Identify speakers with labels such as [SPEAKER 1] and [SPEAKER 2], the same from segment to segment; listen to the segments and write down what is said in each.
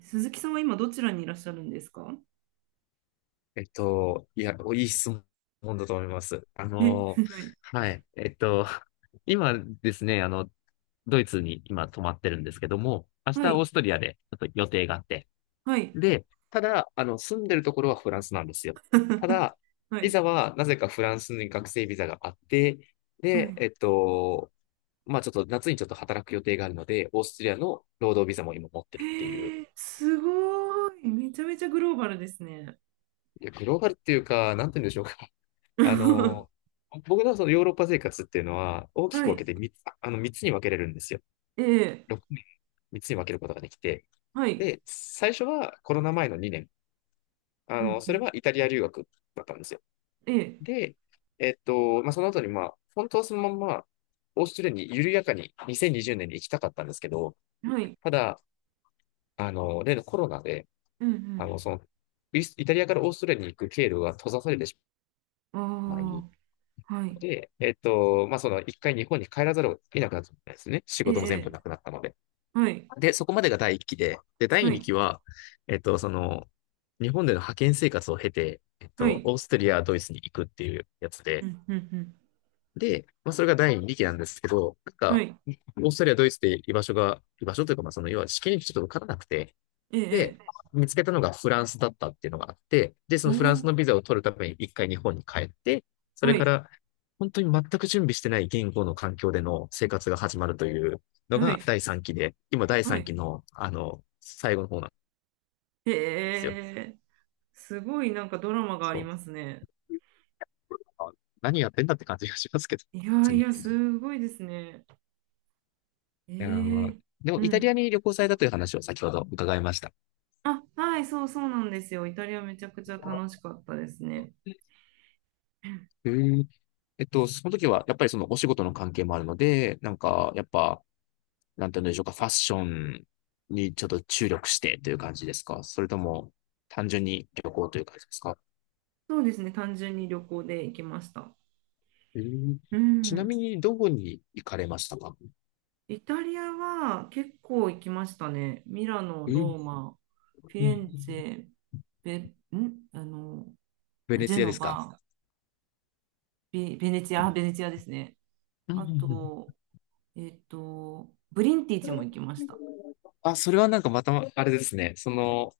[SPEAKER 1] 鈴木さんは今どちらにいらっしゃるんですか？
[SPEAKER 2] いや、いい質問だと思います。
[SPEAKER 1] え、はい。
[SPEAKER 2] はい。今ですね、ドイツに今泊まってるんですけども、明
[SPEAKER 1] は
[SPEAKER 2] 日オー
[SPEAKER 1] い。
[SPEAKER 2] ストリアでちょっと予定があって。
[SPEAKER 1] はい。
[SPEAKER 2] で、ただ、住んでるところはフランスなんですよ。た だ、
[SPEAKER 1] は
[SPEAKER 2] ビ
[SPEAKER 1] い。
[SPEAKER 2] ザはなぜかフランスに学生ビザがあって、
[SPEAKER 1] は
[SPEAKER 2] で、
[SPEAKER 1] い。
[SPEAKER 2] まあちょっと夏にちょっと働く予定があるので、オーストリアの労働ビザも今持ってる
[SPEAKER 1] へ
[SPEAKER 2] っていう。
[SPEAKER 1] ー、すごい。めちゃめちゃグローバルですね。
[SPEAKER 2] いや、グローバルっていうか、なんて言うんでしょうか。あの、僕のそのヨーロッパ生活っていうのは、大き
[SPEAKER 1] は
[SPEAKER 2] く分け
[SPEAKER 1] い。
[SPEAKER 2] て3つに分けれるんですよ。
[SPEAKER 1] ええ。
[SPEAKER 2] 6年、3つに分けることができて。
[SPEAKER 1] はい。
[SPEAKER 2] で、最初はコロナ前の2年。
[SPEAKER 1] うんう
[SPEAKER 2] それ
[SPEAKER 1] ん。
[SPEAKER 2] はイタリア留学だったんですよ。
[SPEAKER 1] ええ。
[SPEAKER 2] で、まあ、その後に、まあ、本当はそのまんま、オーストラリアに緩やかに2020年にじゅうねんに行きたかったんですけど、
[SPEAKER 1] はい。
[SPEAKER 2] ただ、例のコロナで、
[SPEAKER 1] うんう
[SPEAKER 2] あの、
[SPEAKER 1] ん。
[SPEAKER 2] その、イタリアからオーストラリアに行く経路が閉ざされてし
[SPEAKER 1] あ
[SPEAKER 2] まい、
[SPEAKER 1] あ。はい。
[SPEAKER 2] で、まあ、その一回日本に帰らざるを得なくなったんですね。仕
[SPEAKER 1] え
[SPEAKER 2] 事も全部
[SPEAKER 1] え。
[SPEAKER 2] なくなったので。
[SPEAKER 1] はい。
[SPEAKER 2] で、そこまでが第一期で、で、第
[SPEAKER 1] は
[SPEAKER 2] 二期
[SPEAKER 1] い。
[SPEAKER 2] は、えっと、その、日本での派遣生活を経て、
[SPEAKER 1] はい。
[SPEAKER 2] オーストリア、ドイツに行くっていうやつ
[SPEAKER 1] う
[SPEAKER 2] で、
[SPEAKER 1] んうん
[SPEAKER 2] で、まあ、それが第二期なんですけど、なん
[SPEAKER 1] うん。は
[SPEAKER 2] か、
[SPEAKER 1] い。
[SPEAKER 2] オーストリア、ドイツで居場所が、居場所というか、まあ、その、要は試験にちょっと受からなくて、
[SPEAKER 1] え
[SPEAKER 2] で、
[SPEAKER 1] え。
[SPEAKER 2] 見つけたのがフランスだったっていうのがあって、で、そ
[SPEAKER 1] お
[SPEAKER 2] のフランス
[SPEAKER 1] お。
[SPEAKER 2] のビザを取るために一回日本に帰って、それ
[SPEAKER 1] は
[SPEAKER 2] か
[SPEAKER 1] い。
[SPEAKER 2] ら本当に全く準備してない言語の環境での生活が始まるというの
[SPEAKER 1] は
[SPEAKER 2] が
[SPEAKER 1] い。
[SPEAKER 2] 第3期で、今第
[SPEAKER 1] は
[SPEAKER 2] 3
[SPEAKER 1] い。
[SPEAKER 2] 期の、最後の方なんで
[SPEAKER 1] え
[SPEAKER 2] すよ。
[SPEAKER 1] え。すごいなんかドラマがあ
[SPEAKER 2] そ
[SPEAKER 1] り
[SPEAKER 2] う。
[SPEAKER 1] ますね。
[SPEAKER 2] あ、何やってんだって感じがしますけど、
[SPEAKER 1] いやい
[SPEAKER 2] 次。
[SPEAKER 1] や、
[SPEAKER 2] い
[SPEAKER 1] すごいですね。え
[SPEAKER 2] やー、
[SPEAKER 1] ー、
[SPEAKER 2] でも、
[SPEAKER 1] う
[SPEAKER 2] イタリア
[SPEAKER 1] ん。
[SPEAKER 2] に旅行されたという話を先ほど伺いました。
[SPEAKER 1] あ、はい、そうそうなんですよ。イタリアめちゃくちゃ楽しかったですね。
[SPEAKER 2] へー、その時は、やっぱりそのお仕事の関係もあるので、なんか、やっぱ、なんていうんでしょうか、ファッションにちょっと注力してという感じですか？それとも、単純に旅行という感じですか？
[SPEAKER 1] そうですね、単純に旅行で行きました。
[SPEAKER 2] えー
[SPEAKER 1] う
[SPEAKER 2] ちな
[SPEAKER 1] ん。
[SPEAKER 2] みに、どこに行かれましたか？
[SPEAKER 1] イタリアは結構行きましたね。ミラノ、
[SPEAKER 2] うん
[SPEAKER 1] ローマ、フィ
[SPEAKER 2] う
[SPEAKER 1] レンツ
[SPEAKER 2] ん。
[SPEAKER 1] ェ、ベ、んあの、
[SPEAKER 2] ベネ
[SPEAKER 1] ジェ
[SPEAKER 2] ツィアで
[SPEAKER 1] ノ
[SPEAKER 2] すか？
[SPEAKER 1] バ、ベ、ベネチ
[SPEAKER 2] う
[SPEAKER 1] ア、あ、
[SPEAKER 2] ん
[SPEAKER 1] ベネチアですね。
[SPEAKER 2] うんう
[SPEAKER 1] あ
[SPEAKER 2] ん。
[SPEAKER 1] と、ブリンティチも行きました。
[SPEAKER 2] あ、それはなんかまた、あれですね、その、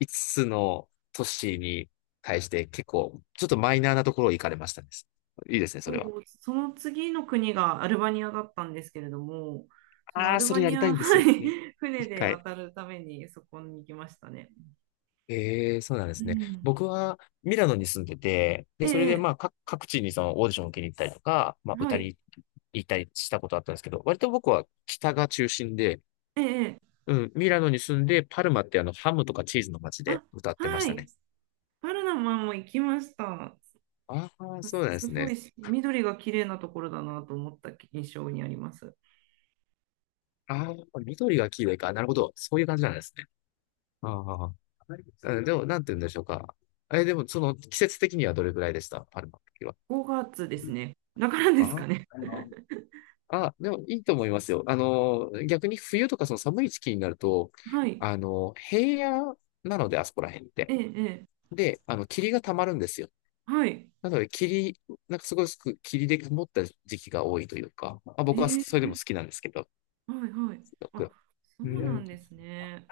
[SPEAKER 2] 5つの都市に対して結構、ちょっとマイナーなところを行かれましたです。いいですね、そ
[SPEAKER 1] そ
[SPEAKER 2] れは。
[SPEAKER 1] う、その次の国がアルバニアだったんですけれども、そのア
[SPEAKER 2] ああ、
[SPEAKER 1] ル
[SPEAKER 2] そ
[SPEAKER 1] バ
[SPEAKER 2] れや
[SPEAKER 1] ニ
[SPEAKER 2] りた
[SPEAKER 1] ア、
[SPEAKER 2] いんです
[SPEAKER 1] は
[SPEAKER 2] よね。
[SPEAKER 1] い、船
[SPEAKER 2] 一
[SPEAKER 1] で
[SPEAKER 2] 回。
[SPEAKER 1] 渡るためにそこに行きましたね。
[SPEAKER 2] ええ、そうなんで
[SPEAKER 1] う
[SPEAKER 2] すね。
[SPEAKER 1] ん。
[SPEAKER 2] 僕はミラノに住んでて、
[SPEAKER 1] え
[SPEAKER 2] で、それで
[SPEAKER 1] え、
[SPEAKER 2] まあ、各地にそのオーディションを受けに行ったりとか、まあ、
[SPEAKER 1] は
[SPEAKER 2] 歌
[SPEAKER 1] い、
[SPEAKER 2] に行ったりしたことあったんですけど、割と僕は北が中心で、
[SPEAKER 1] ええ、
[SPEAKER 2] うん、ミラノに住んで、パルマってハムとかチーズの街で
[SPEAKER 1] あ、
[SPEAKER 2] 歌ってまし
[SPEAKER 1] は
[SPEAKER 2] た
[SPEAKER 1] い、
[SPEAKER 2] ね。
[SPEAKER 1] パルナマも行きました。
[SPEAKER 2] ああ、そうなん
[SPEAKER 1] す
[SPEAKER 2] で
[SPEAKER 1] す
[SPEAKER 2] す
[SPEAKER 1] ご
[SPEAKER 2] ね。
[SPEAKER 1] いし緑が綺麗なところだなと思った印象にあります。
[SPEAKER 2] ああ、緑が黄色いか。なるほど。そういう感じなんですね。ああ、うん、でも、なんて言うんでしょうか。え、でも、その、季節的にはどれぐらいでした？パルマの時は。
[SPEAKER 1] 5月ですね。だからですか
[SPEAKER 2] あ
[SPEAKER 1] ね。
[SPEAKER 2] あ。あ、でもいいと思いますよ。逆に冬とかその寒い時期になると、
[SPEAKER 1] はい、
[SPEAKER 2] 平野なので、あそこら辺って。
[SPEAKER 1] ええ、ええ、
[SPEAKER 2] で、霧が溜まるんですよ。
[SPEAKER 1] はい、
[SPEAKER 2] なので、霧、なんかすごいすく霧で曇った時期が多いというか、あ、僕は
[SPEAKER 1] え
[SPEAKER 2] それでも
[SPEAKER 1] え、
[SPEAKER 2] 好きなんですけど、
[SPEAKER 1] はい、はい。
[SPEAKER 2] すご
[SPEAKER 1] あ、
[SPEAKER 2] く。
[SPEAKER 1] そ
[SPEAKER 2] う
[SPEAKER 1] うな
[SPEAKER 2] ん。
[SPEAKER 1] んですね。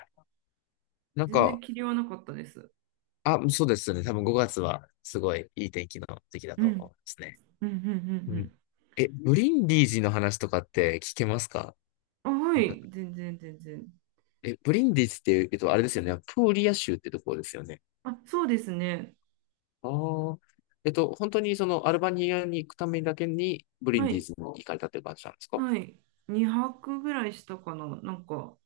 [SPEAKER 2] なん
[SPEAKER 1] 全然
[SPEAKER 2] か、
[SPEAKER 1] 霧はなかったです。
[SPEAKER 2] あ、そうですね。多分5月はすごいいい天気の時期だ
[SPEAKER 1] う
[SPEAKER 2] と
[SPEAKER 1] ん
[SPEAKER 2] 思いますね。
[SPEAKER 1] うんうんう
[SPEAKER 2] うん。
[SPEAKER 1] ん
[SPEAKER 2] え、ブリンディージの話とかって聞けますか？
[SPEAKER 1] うん。あ、は
[SPEAKER 2] なん
[SPEAKER 1] い、
[SPEAKER 2] か、
[SPEAKER 1] 全然全然。
[SPEAKER 2] え、ブリンディージっていうと、あれですよね。プーリア州ってところですよね。
[SPEAKER 1] あ、そうですね。
[SPEAKER 2] ああ。本当にそのアルバニアに行くためだけにブリン
[SPEAKER 1] は
[SPEAKER 2] ディ
[SPEAKER 1] い、
[SPEAKER 2] ーズに行かれたっていう感じなんですか？
[SPEAKER 1] はい。2泊ぐらいしたかな。なんか、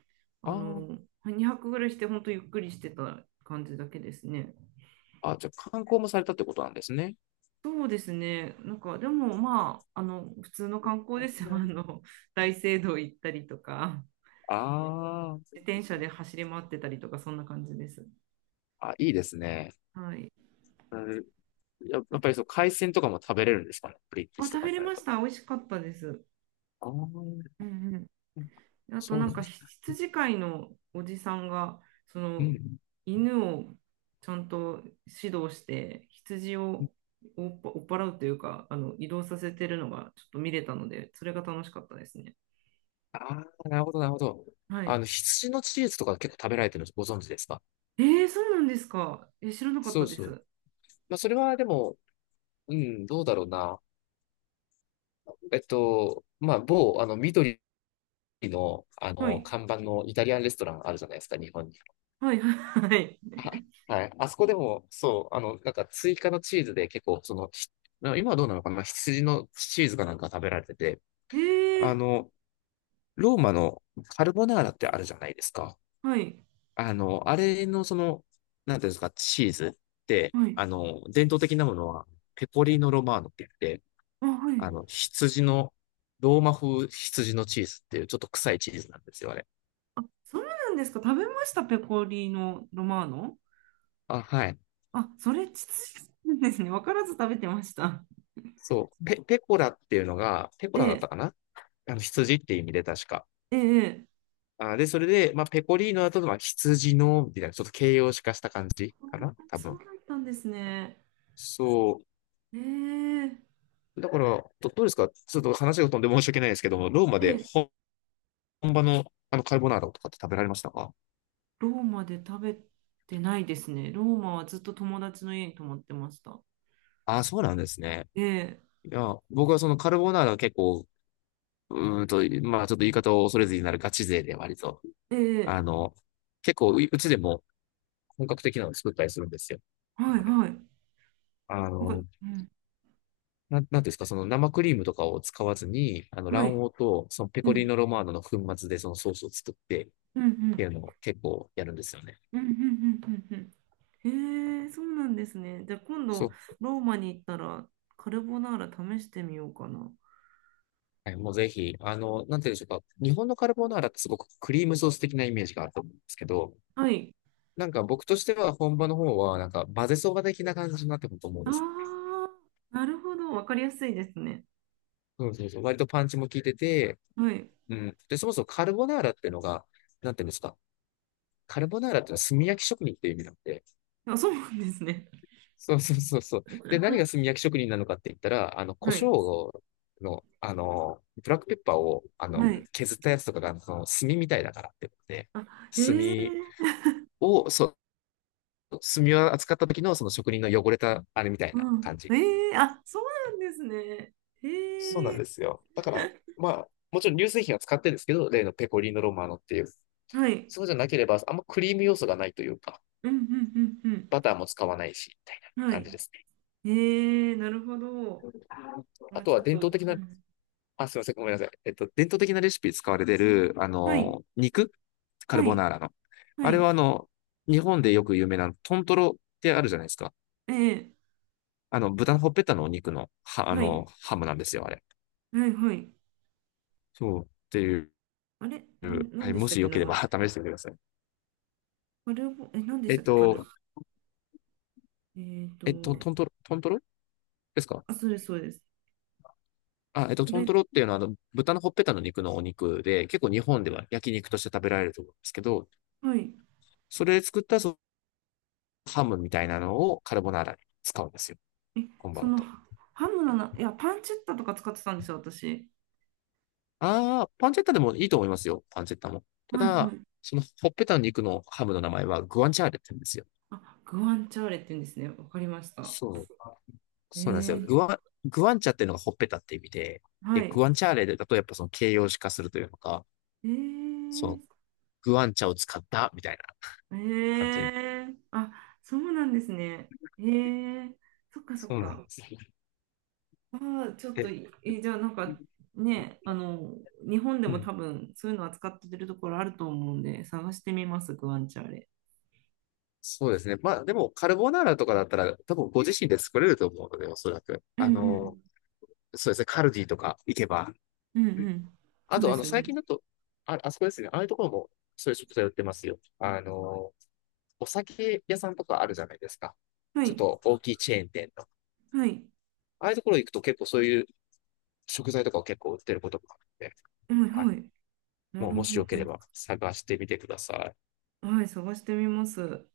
[SPEAKER 1] あ
[SPEAKER 2] あ
[SPEAKER 1] の、2泊ぐらいして、本当ゆっくりしてた感じだけですね。
[SPEAKER 2] あ。あ、じゃあ観光もされたってことなんですね。
[SPEAKER 1] そうですね。なんか、でもまあ、普通の観光ですよ。大聖堂行ったりとか、
[SPEAKER 2] あー、
[SPEAKER 1] 自転車で走り回ってたりとか、そんな感じです。
[SPEAKER 2] あ、いいですね。
[SPEAKER 1] はい。
[SPEAKER 2] うん、ややっぱりそう、海鮮とかも食べれるんですかね。ブリンディー
[SPEAKER 1] あ、
[SPEAKER 2] ズと
[SPEAKER 1] 食
[SPEAKER 2] か
[SPEAKER 1] べ
[SPEAKER 2] に
[SPEAKER 1] れ
[SPEAKER 2] なる
[SPEAKER 1] ま
[SPEAKER 2] と。
[SPEAKER 1] した。美味しかったです。
[SPEAKER 2] ああ、
[SPEAKER 1] うんうん、あと
[SPEAKER 2] そう
[SPEAKER 1] な
[SPEAKER 2] な
[SPEAKER 1] ん
[SPEAKER 2] んで
[SPEAKER 1] か
[SPEAKER 2] す。
[SPEAKER 1] 羊飼いのおじさんがそ
[SPEAKER 2] う
[SPEAKER 1] の
[SPEAKER 2] ん。
[SPEAKER 1] 犬をちゃんと指導して羊を追っ払うというか移動させてるのがちょっと見れたのでそれが楽しかったですね。
[SPEAKER 2] ああ、なるほど、なるほど。
[SPEAKER 1] はい。
[SPEAKER 2] 羊のチーズとか結構食べられてるのご存知ですか？
[SPEAKER 1] えー、そうなんですか。え、知らなかっ
[SPEAKER 2] そ
[SPEAKER 1] た
[SPEAKER 2] う
[SPEAKER 1] で
[SPEAKER 2] そう。
[SPEAKER 1] す。
[SPEAKER 2] まあ、それはでも、うん、どうだろうな。まあ、某、緑の、
[SPEAKER 1] はい。
[SPEAKER 2] 看板のイタリアンレストランあるじゃないですか、日本に。
[SPEAKER 1] はい。はい。
[SPEAKER 2] あはい。あそこでも、そう、なんか追加のチーズで結構、その、今はどうなのかな、羊のチーズかなんか食べられてて、
[SPEAKER 1] え
[SPEAKER 2] あ
[SPEAKER 1] ー、
[SPEAKER 2] の、ローマのカルボナーラってあるじゃないですか。
[SPEAKER 1] はい。
[SPEAKER 2] あれのその、なんていうんですか、チーズって、
[SPEAKER 1] はい。
[SPEAKER 2] 伝統的なものは、ペコリーノ・ロマーノって言って、
[SPEAKER 1] あ、はい。
[SPEAKER 2] 羊の、ローマ風羊のチーズっていうちょっと臭いチーズなんですよ、あれ。
[SPEAKER 1] あ、そうなんですか。食べました、ペコリーノ・ロマーノ。
[SPEAKER 2] あ、はい。
[SPEAKER 1] あ、それ、ですね。わからず食べてました。
[SPEAKER 2] そう。ペコラっていうのが、ペコラだっ
[SPEAKER 1] ええ
[SPEAKER 2] たかな。羊っていう意味で確か。
[SPEAKER 1] えええ、
[SPEAKER 2] あ、で、それで、まあ、ペコリーノだと、まあ、羊の、みたいな、ちょっと形容詞化した感じ
[SPEAKER 1] あー、
[SPEAKER 2] かな多
[SPEAKER 1] そう
[SPEAKER 2] 分。
[SPEAKER 1] だったんですね。
[SPEAKER 2] そ
[SPEAKER 1] えー、
[SPEAKER 2] う。だから、どうですか、ちょっと話が飛んで申し訳ないですけども、ローマで
[SPEAKER 1] え、
[SPEAKER 2] 本場の、カルボナーラとかって食べられましたか？
[SPEAKER 1] ローマで食べてないですね。ローマはずっと友達の家に泊まってました。
[SPEAKER 2] あ、そうなんですね。
[SPEAKER 1] ええ
[SPEAKER 2] いや、僕はそのカルボナーラは結構、うーんと、まあ、ちょっと言い方を恐れずになるガチ勢で割と、あ
[SPEAKER 1] ええ、
[SPEAKER 2] の、結構、うちでも本格的なのを作ったりするんですよ。
[SPEAKER 1] はいはい。
[SPEAKER 2] あ
[SPEAKER 1] なんか、
[SPEAKER 2] の、
[SPEAKER 1] うん、
[SPEAKER 2] なんていうんですか、その生クリームとかを使わずに、
[SPEAKER 1] はい。
[SPEAKER 2] 卵黄と、そのペ
[SPEAKER 1] う
[SPEAKER 2] コリー
[SPEAKER 1] ん、
[SPEAKER 2] ノロマーノの粉末でそのソースを作ってっ
[SPEAKER 1] うん、う
[SPEAKER 2] ていう
[SPEAKER 1] ん、
[SPEAKER 2] のを結構やるんですよね。
[SPEAKER 1] うん、うん、うん、うんうん。ええ、そうなんですね。じゃあ今
[SPEAKER 2] そ
[SPEAKER 1] 度、
[SPEAKER 2] う。
[SPEAKER 1] ローマに行ったら、カルボナーラ試してみようかな。
[SPEAKER 2] はい、もうぜひ、なんていうんでしょうか。日本のカルボナーラってすごくクリームソース的なイメージがあると思うんですけど、
[SPEAKER 1] はい。
[SPEAKER 2] なんか僕としては本場の方は、なんか混ぜそば的な感じになってくると思うん
[SPEAKER 1] あ
[SPEAKER 2] ですよ。
[SPEAKER 1] あ、なるほど。わかりやすいですね。
[SPEAKER 2] そうそうそう。割とパンチも効いてて、
[SPEAKER 1] はい。
[SPEAKER 2] うん。で、そもそもカルボナーラっていうのが、なんていうんですか。カルボナーラっていうのは炭焼き職人っていう意味なんで、
[SPEAKER 1] あ、そうなんですね。
[SPEAKER 2] そうそうそうそう。で、何が炭焼き職人なのかって言ったら、胡
[SPEAKER 1] はい。
[SPEAKER 2] 椒の、ブラックペッパーを、
[SPEAKER 1] はい。
[SPEAKER 2] 削ったやつとかが、その、炭みたいだからってことで、
[SPEAKER 1] あ、へ
[SPEAKER 2] 炭
[SPEAKER 1] え、
[SPEAKER 2] を、そう、炭を扱った時の、その職人の汚れた、あれみたいな
[SPEAKER 1] う
[SPEAKER 2] 感
[SPEAKER 1] ん。
[SPEAKER 2] じ。
[SPEAKER 1] ええ、あ、そうなんですね。
[SPEAKER 2] そうな
[SPEAKER 1] え
[SPEAKER 2] ん
[SPEAKER 1] え、
[SPEAKER 2] ですよ。だから、まあ、もちろん乳製品は使ってるんですけど、例のペコリーノロマーノっていう。
[SPEAKER 1] はい。
[SPEAKER 2] そうじゃなければ、あんまクリーム要素がないというか、
[SPEAKER 1] うんうんうん
[SPEAKER 2] バターも使わないし、みたいな
[SPEAKER 1] うん。は
[SPEAKER 2] 感じ
[SPEAKER 1] い。
[SPEAKER 2] ですね。
[SPEAKER 1] ええ、なるほど。
[SPEAKER 2] あ
[SPEAKER 1] あ、
[SPEAKER 2] と
[SPEAKER 1] ち
[SPEAKER 2] は
[SPEAKER 1] ょっ
[SPEAKER 2] 伝統
[SPEAKER 1] と、
[SPEAKER 2] 的
[SPEAKER 1] う
[SPEAKER 2] な、
[SPEAKER 1] ん。
[SPEAKER 2] あ、すいません、ごめんなさい。伝統的なレシピ使われてる、
[SPEAKER 1] はい。
[SPEAKER 2] 肉、カル
[SPEAKER 1] は
[SPEAKER 2] ボ
[SPEAKER 1] い。
[SPEAKER 2] ナーラの。
[SPEAKER 1] は
[SPEAKER 2] あれ
[SPEAKER 1] い。
[SPEAKER 2] は、日本でよく有名なトントロってあるじゃないですか。
[SPEAKER 1] ええ、
[SPEAKER 2] 豚のほっぺたのお肉の、は、
[SPEAKER 1] はい。
[SPEAKER 2] ハムなんですよ、あれ。
[SPEAKER 1] はい。はい。
[SPEAKER 2] そう。っていう、
[SPEAKER 1] あれ、なん、な
[SPEAKER 2] は
[SPEAKER 1] ん
[SPEAKER 2] い、
[SPEAKER 1] でし
[SPEAKER 2] も
[SPEAKER 1] たっ
[SPEAKER 2] し
[SPEAKER 1] け、
[SPEAKER 2] よ
[SPEAKER 1] 名
[SPEAKER 2] ければ 試
[SPEAKER 1] 前。
[SPEAKER 2] してみてください。
[SPEAKER 1] カルボ、え、なんでし
[SPEAKER 2] え
[SPEAKER 1] た
[SPEAKER 2] っ
[SPEAKER 1] っけ。
[SPEAKER 2] と、
[SPEAKER 1] えっと、
[SPEAKER 2] トントロですか？
[SPEAKER 1] あ、それそうです。
[SPEAKER 2] あ、
[SPEAKER 1] そ
[SPEAKER 2] トン
[SPEAKER 1] れ、
[SPEAKER 2] トロっていうのは、豚のほっぺたの肉のお肉で、結構日本では焼肉として食べられると思うんですけど、
[SPEAKER 1] はい。
[SPEAKER 2] それで作ったそのハムみたいなのをカルボナーラに使うんですよ、
[SPEAKER 1] え、
[SPEAKER 2] 本
[SPEAKER 1] そ
[SPEAKER 2] 場だ
[SPEAKER 1] の、
[SPEAKER 2] と。
[SPEAKER 1] ハムのな、いや、パンチェッタとか使ってたんですよ、私。
[SPEAKER 2] ああ、パンチェッタでもいいと思いますよ。パンチェッタも。た
[SPEAKER 1] はいは
[SPEAKER 2] だ、
[SPEAKER 1] い。
[SPEAKER 2] そのほっぺたの肉のハムの名前はグアンチャーレって言うんですよ。
[SPEAKER 1] あ、グアンチャーレって言うんですね。わかりました。
[SPEAKER 2] そう。そうなんですよ。グ
[SPEAKER 1] ええ、
[SPEAKER 2] ワグワンチャっていうのがほっぺたって意味で、
[SPEAKER 1] は
[SPEAKER 2] で、グ
[SPEAKER 1] い。
[SPEAKER 2] ワンチャーレだとやっぱその形容詞化するというのか、
[SPEAKER 1] え
[SPEAKER 2] そ
[SPEAKER 1] ー、
[SPEAKER 2] のグワンチャを使ったみたいな感
[SPEAKER 1] え
[SPEAKER 2] じ。
[SPEAKER 1] ー、あ、そうなんですね。えー、そっかそっ
[SPEAKER 2] そうなんで
[SPEAKER 1] か。
[SPEAKER 2] すね。
[SPEAKER 1] あー、ちょっと
[SPEAKER 2] で、
[SPEAKER 1] じゃあなんかね、日本で
[SPEAKER 2] う
[SPEAKER 1] も
[SPEAKER 2] ん。
[SPEAKER 1] 多分そういうの扱ってるところあると思うんで、探してみます、グアンチャーレ。
[SPEAKER 2] そうですね。まあでも、カルボナーラとかだったら、多分ご自身で作れると思うので、おそらく。
[SPEAKER 1] うんうん。
[SPEAKER 2] そうですね。カルディとか行けば、
[SPEAKER 1] うんうん。そ
[SPEAKER 2] あ
[SPEAKER 1] うで
[SPEAKER 2] と、
[SPEAKER 1] すよ
[SPEAKER 2] 最
[SPEAKER 1] ね。
[SPEAKER 2] 近だと、あ、あそこですね。ああいうところも、そういう食材売ってますよ。お酒屋さんとかあるじゃないですか。
[SPEAKER 1] は
[SPEAKER 2] ちょっ
[SPEAKER 1] い、
[SPEAKER 2] と大きいチェーン店の。
[SPEAKER 1] はい、
[SPEAKER 2] ああいうところ行くと結構そういう食材とかを結構売ってることもあって、
[SPEAKER 1] はい、
[SPEAKER 2] はい。
[SPEAKER 1] はい。な
[SPEAKER 2] もう、
[SPEAKER 1] る
[SPEAKER 2] もし
[SPEAKER 1] ほ
[SPEAKER 2] よけ
[SPEAKER 1] ど。
[SPEAKER 2] れば探してみてください。
[SPEAKER 1] はい、探してみます。